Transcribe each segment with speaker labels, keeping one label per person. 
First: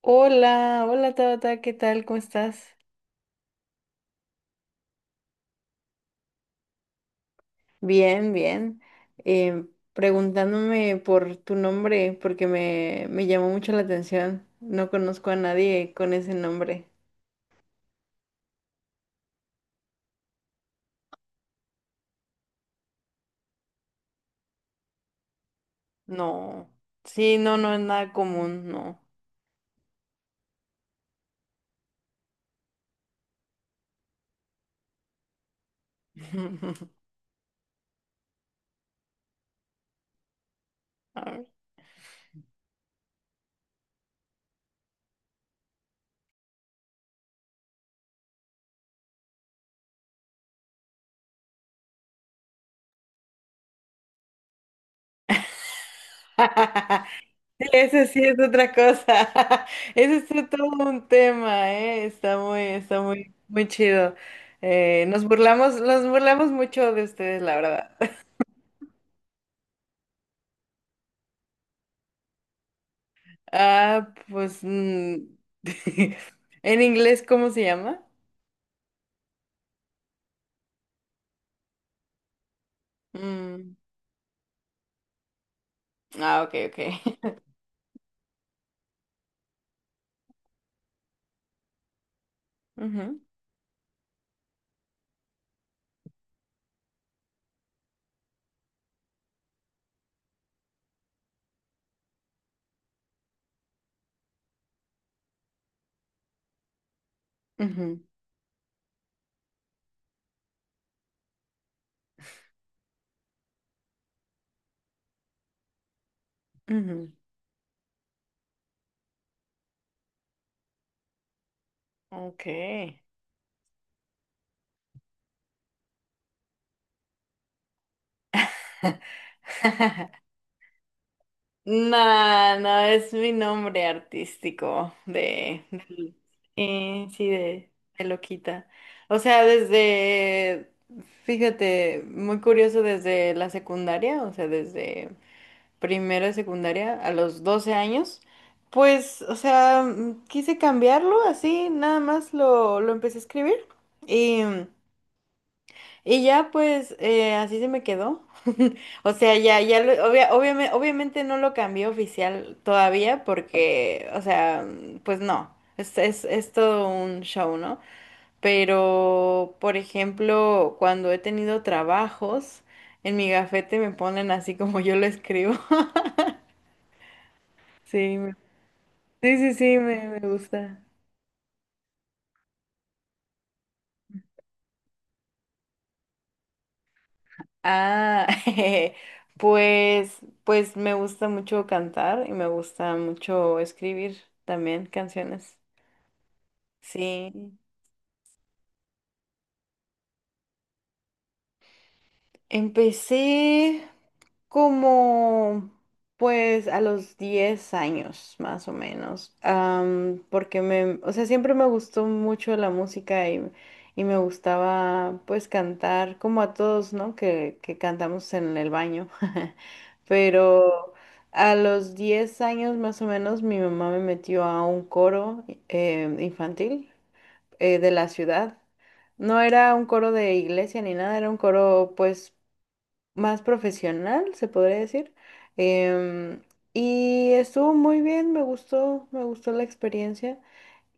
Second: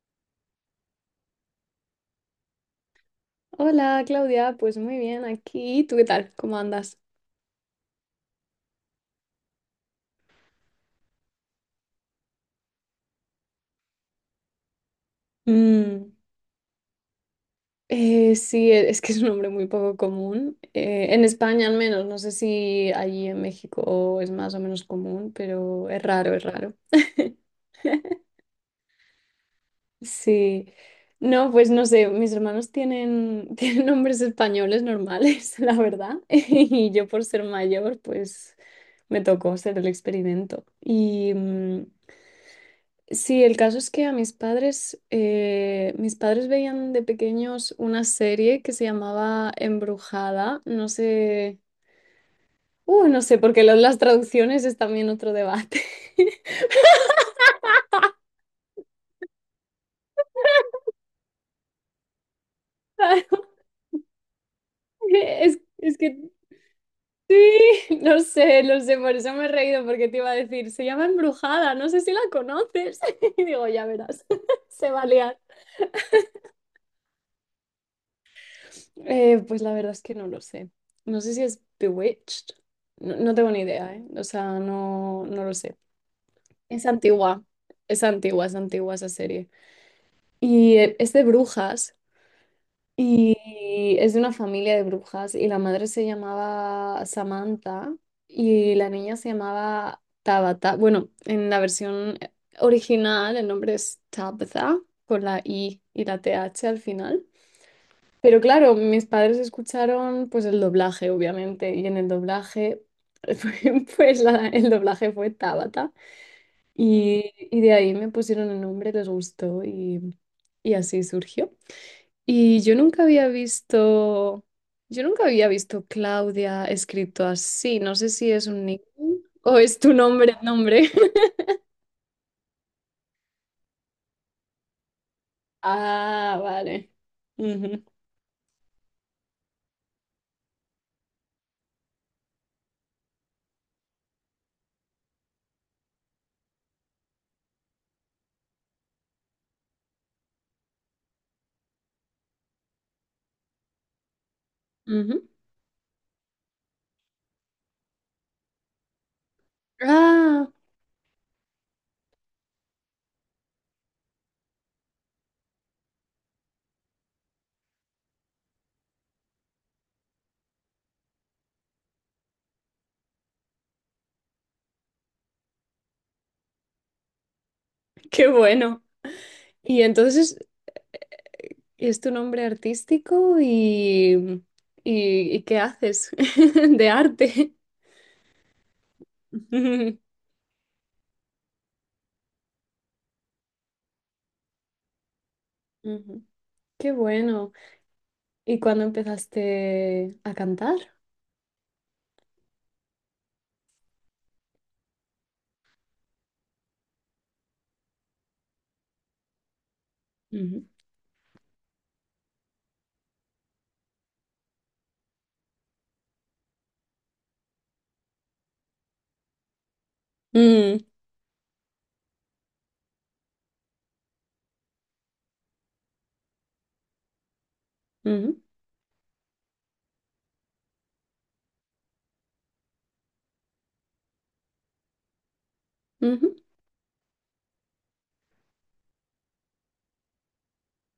Speaker 1: Hola, hola Tabata, ¿qué tal? ¿Cómo estás?
Speaker 2: Hola Claudia, pues muy bien aquí. ¿Tú qué tal? ¿Cómo andas?
Speaker 1: Bien, bien. Eh, preguntándome por tu nombre porque me llamó mucho la atención. No conozco a nadie con
Speaker 2: Mm.
Speaker 1: ese nombre.
Speaker 2: Sí, es que es un nombre muy poco común. En España al menos, no sé si allí en México es más o menos común, pero es raro, es
Speaker 1: No.
Speaker 2: raro.
Speaker 1: Sí, no, no es nada común, no.
Speaker 2: Sí. No, pues no sé, mis hermanos tienen, tienen nombres españoles normales, la verdad. Y yo por ser mayor, pues me tocó hacer el experimento.
Speaker 1: A ver.
Speaker 2: Sí, el caso es que a mis padres veían de pequeños una serie que se llamaba Embrujada. No sé, no sé, porque las traducciones es también otro debate.
Speaker 1: Sí, ese sí es otra cosa. Ese es todo un tema, ¿eh? Está muy, muy chido.
Speaker 2: Es, es
Speaker 1: Nos
Speaker 2: que
Speaker 1: burlamos mucho de
Speaker 2: sí,
Speaker 1: ustedes, la verdad.
Speaker 2: no sé, no sé, por eso me he reído, porque te iba a decir, se llama Embrujada, no sé si la conoces. Y digo, ya
Speaker 1: Ah,
Speaker 2: verás,
Speaker 1: pues
Speaker 2: se va a liar.
Speaker 1: en inglés, ¿cómo se llama?
Speaker 2: Pues la verdad es que no lo sé. No sé si es Bewitched. No, no tengo ni
Speaker 1: Mm,
Speaker 2: idea, ¿eh? O sea, no, no lo sé.
Speaker 1: ah, ok,
Speaker 2: Es
Speaker 1: ok.
Speaker 2: antigua, es antigua, es antigua esa serie. Es de brujas,
Speaker 1: Ujú,
Speaker 2: y es de una familia de brujas, y la madre se llamaba Samantha, y la niña se llamaba Tabata. Bueno, en la versión original el nombre es Tabitha, con la I y la TH al final.
Speaker 1: ujú,
Speaker 2: Pero claro, mis padres escucharon pues el doblaje, obviamente, y en el doblaje, pues el doblaje fue Tabata.
Speaker 1: ujú.
Speaker 2: Y de ahí me pusieron el nombre, les gustó y así surgió. Y yo
Speaker 1: Okay.
Speaker 2: nunca había visto, yo nunca había visto Claudia escrito así. No sé si es un nickname o es tu nombre, nombre.
Speaker 1: No, no, es mi nombre artístico
Speaker 2: Ah, vale.
Speaker 1: eh, sí, de,
Speaker 2: Ujú,
Speaker 1: de loquita. O sea, desde, fíjate, muy curioso desde la secundaria, o sea, desde primero de secundaria a los 12 años, pues, o sea, quise cambiarlo así, nada más lo empecé a escribir y,
Speaker 2: ujú.
Speaker 1: y ya pues así se me quedó. O sea,
Speaker 2: Ah,
Speaker 1: obviamente, no lo cambié oficial todavía porque, o sea, pues no, es todo un show, ¿no? Pero, por ejemplo, cuando he tenido trabajos, en mi gafete me ponen así como yo lo escribo.
Speaker 2: qué
Speaker 1: Sí,
Speaker 2: bueno.
Speaker 1: sí, sí, sí,
Speaker 2: Y
Speaker 1: me
Speaker 2: entonces,
Speaker 1: gusta.
Speaker 2: ¿es tu nombre artístico y qué haces de arte?
Speaker 1: Ah, pues, pues me gusta mucho cantar y me gusta mucho escribir también canciones.
Speaker 2: Ujú. Qué bueno.
Speaker 1: Sí.
Speaker 2: ¿Y cuándo empezaste a cantar?
Speaker 1: Empecé. Como pues a los 10 años más o menos, porque
Speaker 2: Ujú.
Speaker 1: o sea, siempre me gustó mucho la música y me gustaba pues cantar como a todos, ¿no? Que cantamos en el baño,
Speaker 2: Mm,
Speaker 1: pero a los 10 años más o menos mi mamá me metió a un coro infantil de la
Speaker 2: ujú,
Speaker 1: ciudad. No era un coro de iglesia ni nada, era un coro pues más profesional, se podría decir.
Speaker 2: ujú,
Speaker 1: Em, y estuvo muy bien, me gustó la experiencia.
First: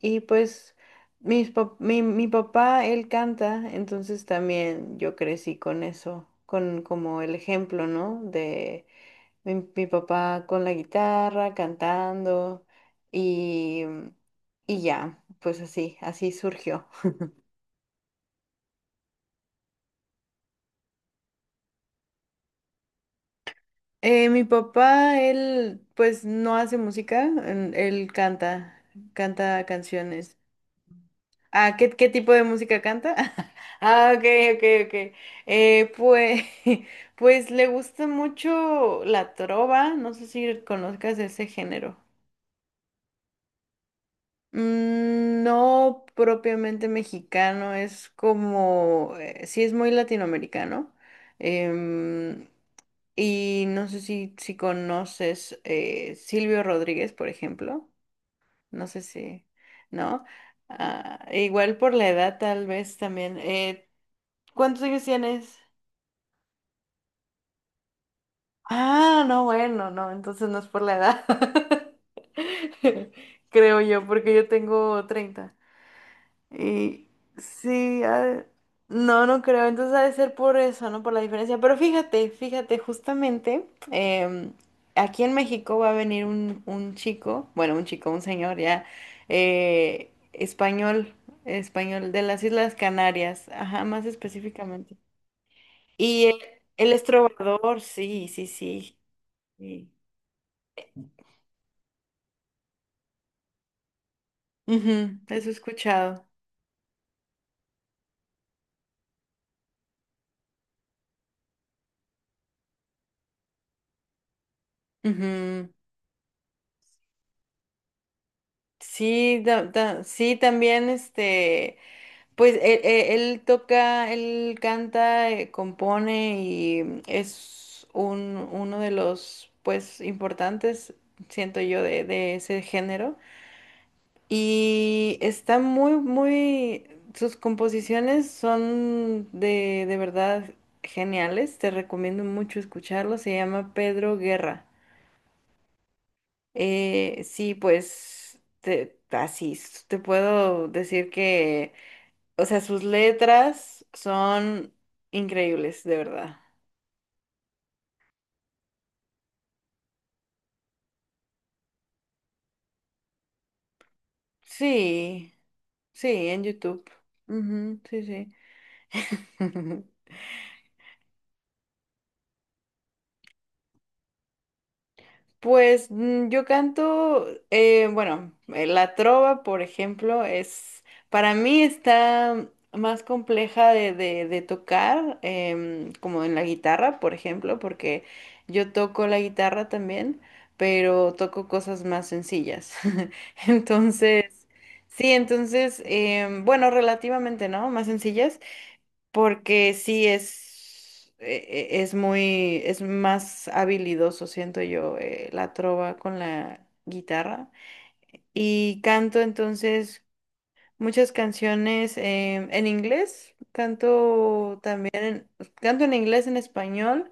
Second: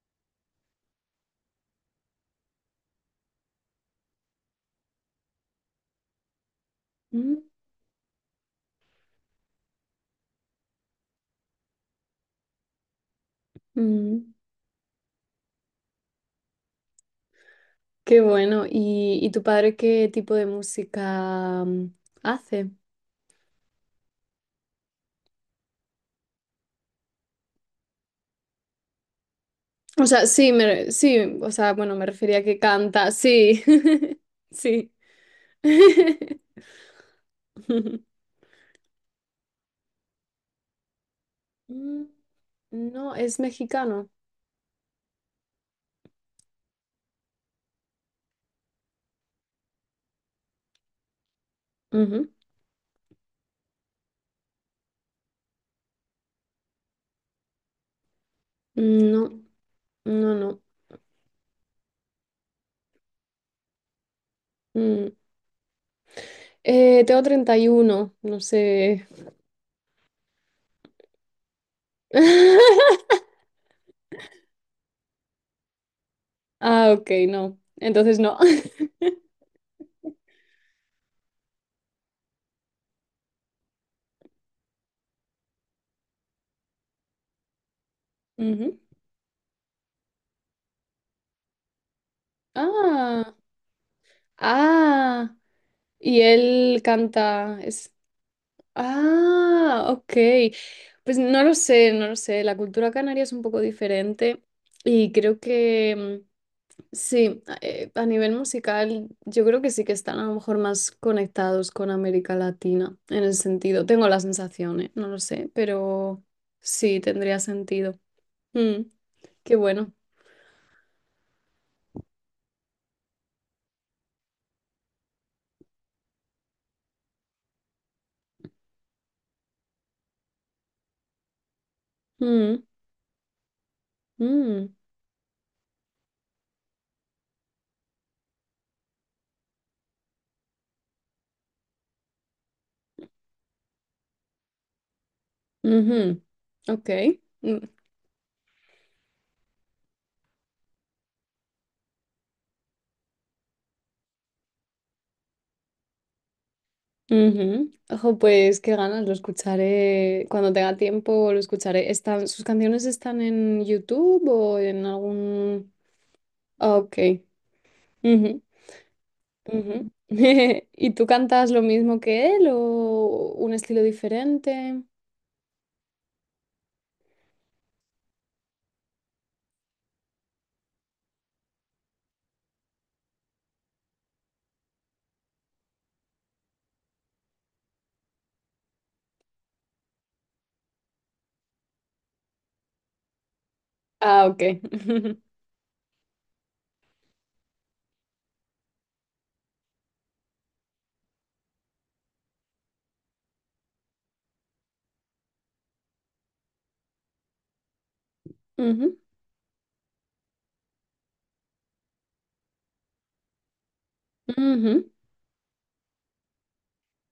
Speaker 1: Y pues mi papá, él canta, entonces también yo crecí con eso, con como el
Speaker 2: ujú,
Speaker 1: ejemplo, ¿no? De mi papá con la guitarra, cantando y,
Speaker 2: ujú.
Speaker 1: y ya, pues así, así surgió.
Speaker 2: Qué bueno. ¿Y tu padre qué tipo de música hace?
Speaker 1: Mi papá, él pues no hace música, él canta, canta
Speaker 2: O sea,
Speaker 1: canciones.
Speaker 2: sí, sí, o sea,
Speaker 1: Ah,
Speaker 2: bueno, me
Speaker 1: qué tipo
Speaker 2: refería a
Speaker 1: de
Speaker 2: que
Speaker 1: música
Speaker 2: canta,
Speaker 1: canta?
Speaker 2: sí,
Speaker 1: Ah, ok, ok,
Speaker 2: sí.
Speaker 1: ok. Pues, pues le gusta mucho la trova, no sé si conozcas ese género.
Speaker 2: Mm. No, es mexicano.
Speaker 1: Mm, no propiamente mexicano, es como, sí es muy latinoamericano.
Speaker 2: Ujú.
Speaker 1: Em, Y no sé si conoces Silvio Rodríguez, por ejemplo. No sé
Speaker 2: No,
Speaker 1: si, ¿no?
Speaker 2: no, no.
Speaker 1: Ah, e igual por la edad, tal vez también. ¿Cuántos años
Speaker 2: Mm.
Speaker 1: tienes?
Speaker 2: Tengo 31, no sé.
Speaker 1: Ah, no, bueno, no, entonces no es por la edad. Creo yo, porque yo tengo 30
Speaker 2: Ah,
Speaker 1: y
Speaker 2: ok, no.
Speaker 1: sí,
Speaker 2: Entonces no.
Speaker 1: ah, no, no creo. Entonces ha de ser por eso, ¿no? Por la diferencia. Pero fíjate, fíjate, justamente aquí en México va a venir un chico, bueno, un chico, un señor
Speaker 2: Ujú.
Speaker 1: ya, español, español de las Islas
Speaker 2: Ah,
Speaker 1: Canarias, ajá, más específicamente.
Speaker 2: ah, y
Speaker 1: Y él,
Speaker 2: él
Speaker 1: él es
Speaker 2: canta,
Speaker 1: trovador,
Speaker 2: es,
Speaker 1: sí, sí, sí.
Speaker 2: ah,
Speaker 1: Sí.
Speaker 2: ok, pues no lo sé, no lo sé, la cultura canaria es un poco diferente y
Speaker 1: Ujú,
Speaker 2: creo
Speaker 1: eso he
Speaker 2: que
Speaker 1: escuchado.
Speaker 2: sí, a nivel musical yo creo que sí que están a lo mejor más conectados con América Latina en el sentido, tengo la sensación, no lo sé,
Speaker 1: Ujú.
Speaker 2: pero sí, tendría sentido. Mm, qué bueno.
Speaker 1: Sí, también este. Pues él, él toca, él canta, compone y es un, uno de los pues importantes, siento yo, de ese
Speaker 2: Mm,
Speaker 1: género.
Speaker 2: mm,
Speaker 1: Y está muy, muy, sus composiciones son de verdad geniales. Te recomiendo mucho escucharlo. Se llama Pedro Guerra.
Speaker 2: ujú. Ok.
Speaker 1: Sí,
Speaker 2: Mm.
Speaker 1: pues te puedo decir que o sea, sus letras son increíbles, de verdad.
Speaker 2: Ujú. Ojo, pues qué ganas, lo escucharé cuando tenga tiempo, lo escucharé. ¿Están, sus canciones están en YouTube o en
Speaker 1: Sí,
Speaker 2: algún?
Speaker 1: sí, en
Speaker 2: Ah,
Speaker 1: YouTube.
Speaker 2: ok.
Speaker 1: Ujú, sí, sí.
Speaker 2: Ujú, ujú. ¿Y tú cantas lo mismo que él o un estilo diferente?
Speaker 1: Pues yo canto, bueno, la trova, por ejemplo, es, para mí está más compleja de tocar, como en la guitarra, por ejemplo, porque yo toco la guitarra también, pero toco cosas más sencillas. Entonces...
Speaker 2: Ah, ok.
Speaker 1: Sí, entonces, bueno, relativamente, ¿no? Más sencillas, porque sí es muy, es más habilidoso, siento yo, la trova con la guitarra. Y
Speaker 2: Ujú,
Speaker 1: canto entonces muchas canciones en inglés, canto
Speaker 2: ujú,
Speaker 1: también, canto en inglés, en español,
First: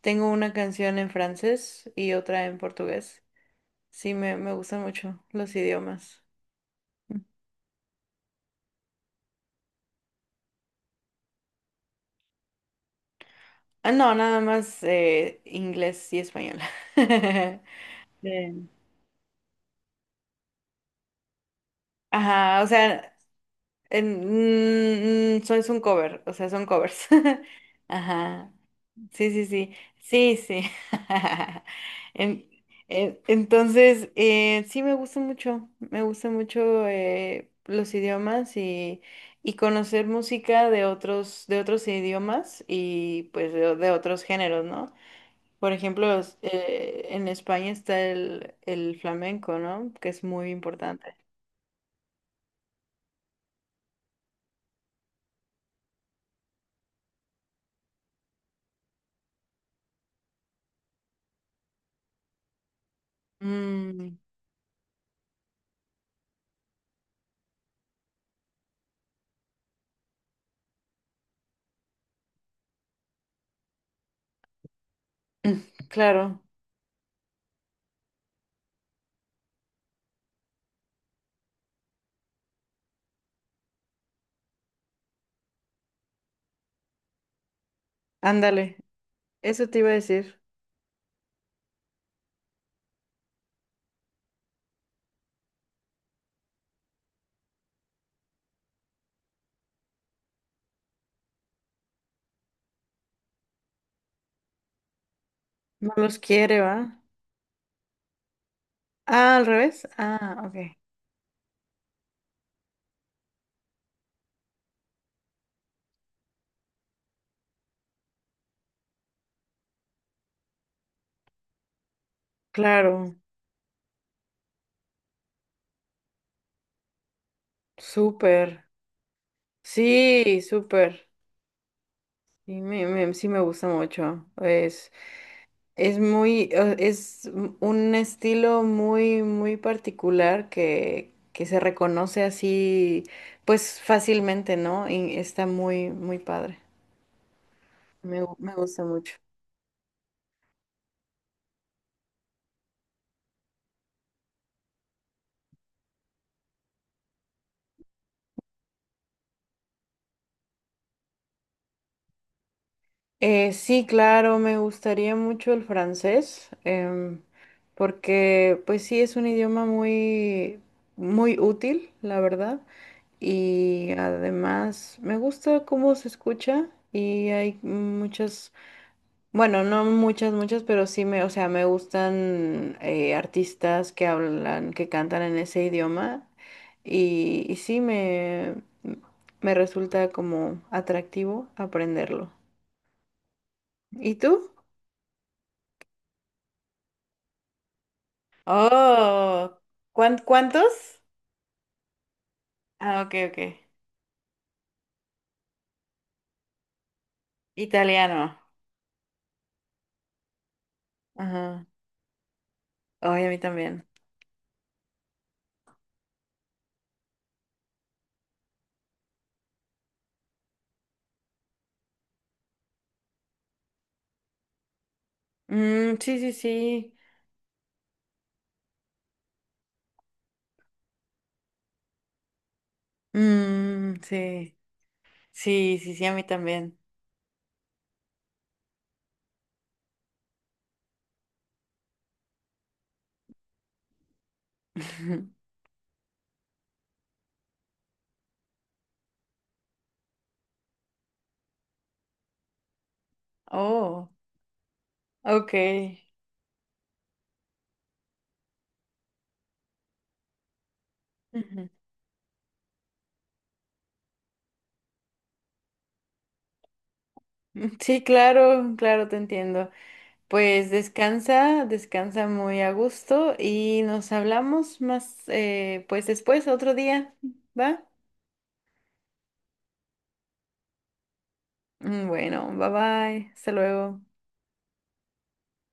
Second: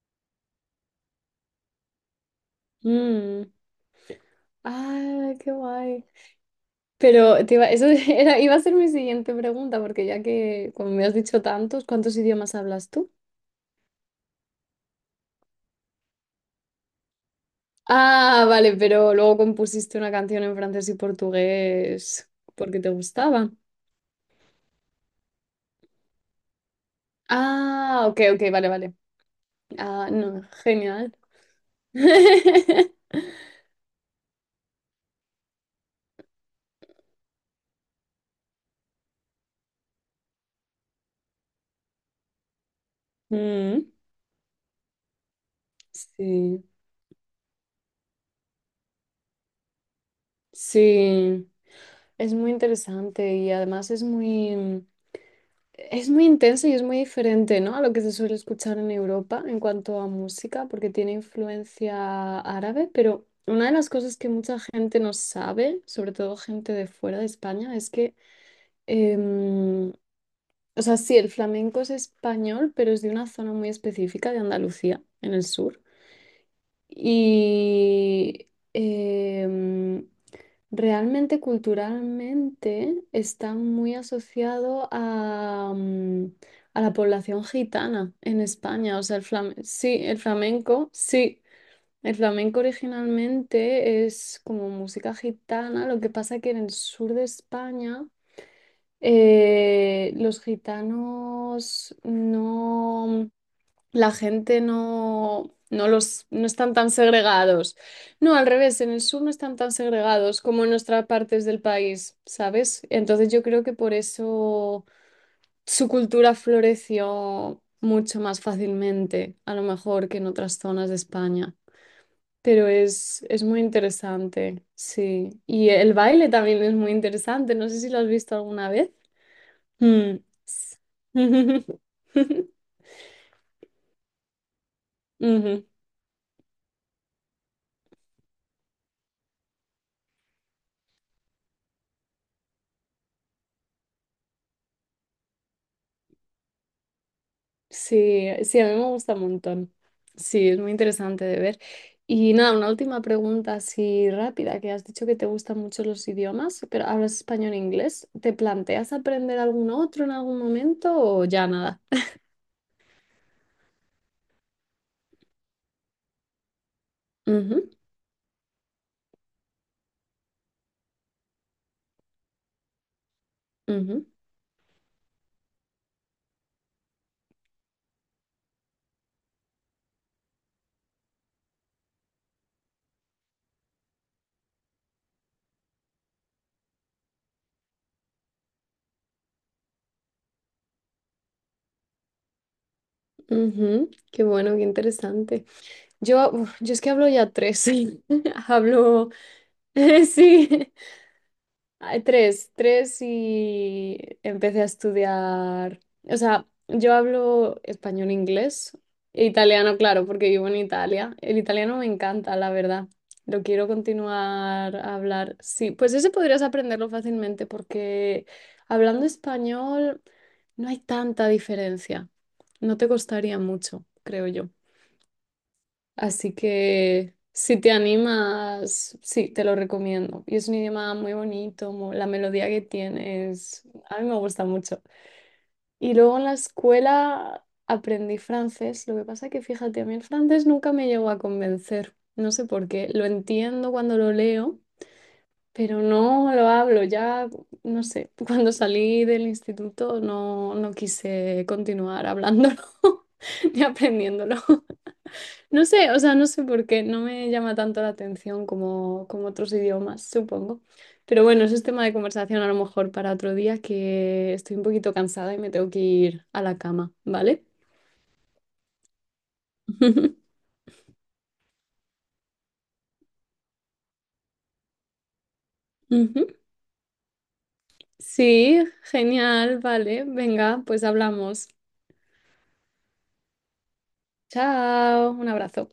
Speaker 1: tengo una canción en francés y otra en portugués.
Speaker 2: mm.
Speaker 1: Sí, me gustan mucho
Speaker 2: Ah, qué
Speaker 1: los
Speaker 2: guay.
Speaker 1: idiomas.
Speaker 2: Pero te iba, eso era, iba a ser mi siguiente pregunta, porque ya que, como me has dicho tantos, ¿cuántos idiomas hablas tú?
Speaker 1: Ah, no, nada más inglés y español.
Speaker 2: Ah,
Speaker 1: Bien.
Speaker 2: vale, pero luego compusiste una canción en francés y portugués
Speaker 1: Ajá, o
Speaker 2: porque te
Speaker 1: sea,
Speaker 2: gustaba.
Speaker 1: en, mm, mm, so- es un cover, o sea, son covers.
Speaker 2: Ah, ok,
Speaker 1: Ajá,
Speaker 2: ok, vale, vale.
Speaker 1: sí, sí, sí,
Speaker 2: Ah,
Speaker 1: sí,
Speaker 2: no,
Speaker 1: sí.
Speaker 2: genial.
Speaker 1: En- entonces, sí me gusta mucho los idiomas y conocer música de otros idiomas y pues
Speaker 2: Mm,
Speaker 1: de otros géneros, ¿no? Por ejemplo,
Speaker 2: sí,
Speaker 1: en España está el flamenco, ¿no? Que es muy importante.
Speaker 2: sí. Es muy interesante y además es muy intenso y es muy diferente, ¿no? A lo que se suele escuchar en Europa en cuanto a música, porque tiene influencia árabe, pero una de las cosas
Speaker 1: Mm,
Speaker 2: que mucha gente no sabe, sobre todo gente de fuera de España, es que, Em, o sea, sí, el flamenco es español, pero es de una zona muy específica de Andalucía, en el sur.
Speaker 1: claro,
Speaker 2: Y realmente culturalmente está muy asociado a, a la población gitana en
Speaker 1: ándale,
Speaker 2: España. O sea,
Speaker 1: eso te iba a decir.
Speaker 2: sí. El flamenco originalmente es como música gitana, lo que pasa que en el sur de España los gitanos no, la gente no, no
Speaker 1: No los
Speaker 2: los, no
Speaker 1: quiere,
Speaker 2: están tan
Speaker 1: ¿va?
Speaker 2: segregados. No, al revés, en el sur no
Speaker 1: Ah, al
Speaker 2: están tan
Speaker 1: revés.
Speaker 2: segregados
Speaker 1: Ah, ok.
Speaker 2: como en otras partes del país, ¿sabes? Entonces yo creo que por eso su cultura floreció mucho más fácilmente, a lo mejor que en otras zonas de España. Pero
Speaker 1: Claro,
Speaker 2: es muy interesante, sí. Y el baile también es muy interesante. No sé si lo has visto
Speaker 1: súper.
Speaker 2: alguna vez. Mm.
Speaker 1: Sí,
Speaker 2: S-
Speaker 1: súper. Sí sí me gusta mucho.
Speaker 2: Ujú.
Speaker 1: Es muy, es un estilo muy, muy particular que se reconoce así, pues fácilmente, ¿no? Y está muy, muy padre.
Speaker 2: Sí,
Speaker 1: Me
Speaker 2: sí, a mí
Speaker 1: gusta
Speaker 2: me
Speaker 1: mucho.
Speaker 2: gusta un montón. Sí, es muy interesante de ver. Y nada, una última pregunta así rápida, que has dicho que te gustan mucho los idiomas, pero hablas español e inglés. ¿Te planteas aprender algún otro en algún momento o ya nada?
Speaker 1: Sí, claro, me gustaría mucho el francés,
Speaker 2: Ujú,
Speaker 1: porque pues sí, es un idioma muy, muy útil, la verdad. Y
Speaker 2: ujú,
Speaker 1: además me gusta cómo se escucha y hay muchas, bueno, no muchas, muchas, pero sí me, o sea, me gustan artistas que hablan, que cantan en ese idioma y sí me resulta como atractivo aprenderlo.
Speaker 2: ujú.
Speaker 1: ¿Y
Speaker 2: Qué
Speaker 1: tú?
Speaker 2: bueno, qué interesante. Yo, uf, yo es que hablo ya tres. Hablo,
Speaker 1: Oh,
Speaker 2: sí,
Speaker 1: ¿cuántos?
Speaker 2: ah, tres, tres
Speaker 1: Ah, ok, ok.
Speaker 2: y empecé a estudiar. O sea, yo hablo español, e
Speaker 1: Italiano.
Speaker 2: inglés e italiano, claro, porque vivo en Italia. El
Speaker 1: Ajá.
Speaker 2: italiano me encanta, la verdad.
Speaker 1: Ay, a mí
Speaker 2: Lo quiero
Speaker 1: también.
Speaker 2: continuar a hablar. Sí, pues ese podrías aprenderlo fácilmente porque hablando español no hay tanta diferencia. No te costaría mucho, creo yo.
Speaker 1: Mm, sí, sí,
Speaker 2: Así
Speaker 1: sí.
Speaker 2: que si te animas, sí, te lo recomiendo. Y es un idioma muy bonito, la melodía que tiene
Speaker 1: Mm,
Speaker 2: a mí me gusta
Speaker 1: sí.
Speaker 2: mucho.
Speaker 1: Sí,
Speaker 2: Y
Speaker 1: sí, sí, a
Speaker 2: luego
Speaker 1: mí
Speaker 2: en la
Speaker 1: también.
Speaker 2: escuela aprendí francés, lo que pasa que fíjate, a mí el francés nunca me llegó a convencer, no sé por qué, lo entiendo cuando lo leo, pero no lo hablo, ya, no sé, cuando salí del instituto no, no quise continuar hablándolo ni
Speaker 1: Oh,
Speaker 2: aprendiéndolo.
Speaker 1: ok.
Speaker 2: No sé, o sea, no sé por qué, no me llama tanto la atención como otros idiomas, supongo. Pero bueno, eso es tema de conversación a lo mejor para otro día que estoy un poquito cansada y me tengo que ir a la cama, ¿vale?
Speaker 1: Sí, claro, claro, te entiendo. Pues descansa, descansa muy a gusto y nos hablamos más, pues
Speaker 2: Ujú.
Speaker 1: después, otro día, ¿va?
Speaker 2: Sí, genial, vale. Venga, pues hablamos.
Speaker 1: Mm, bueno, bye bye, hasta luego.
Speaker 2: Chao, un abrazo.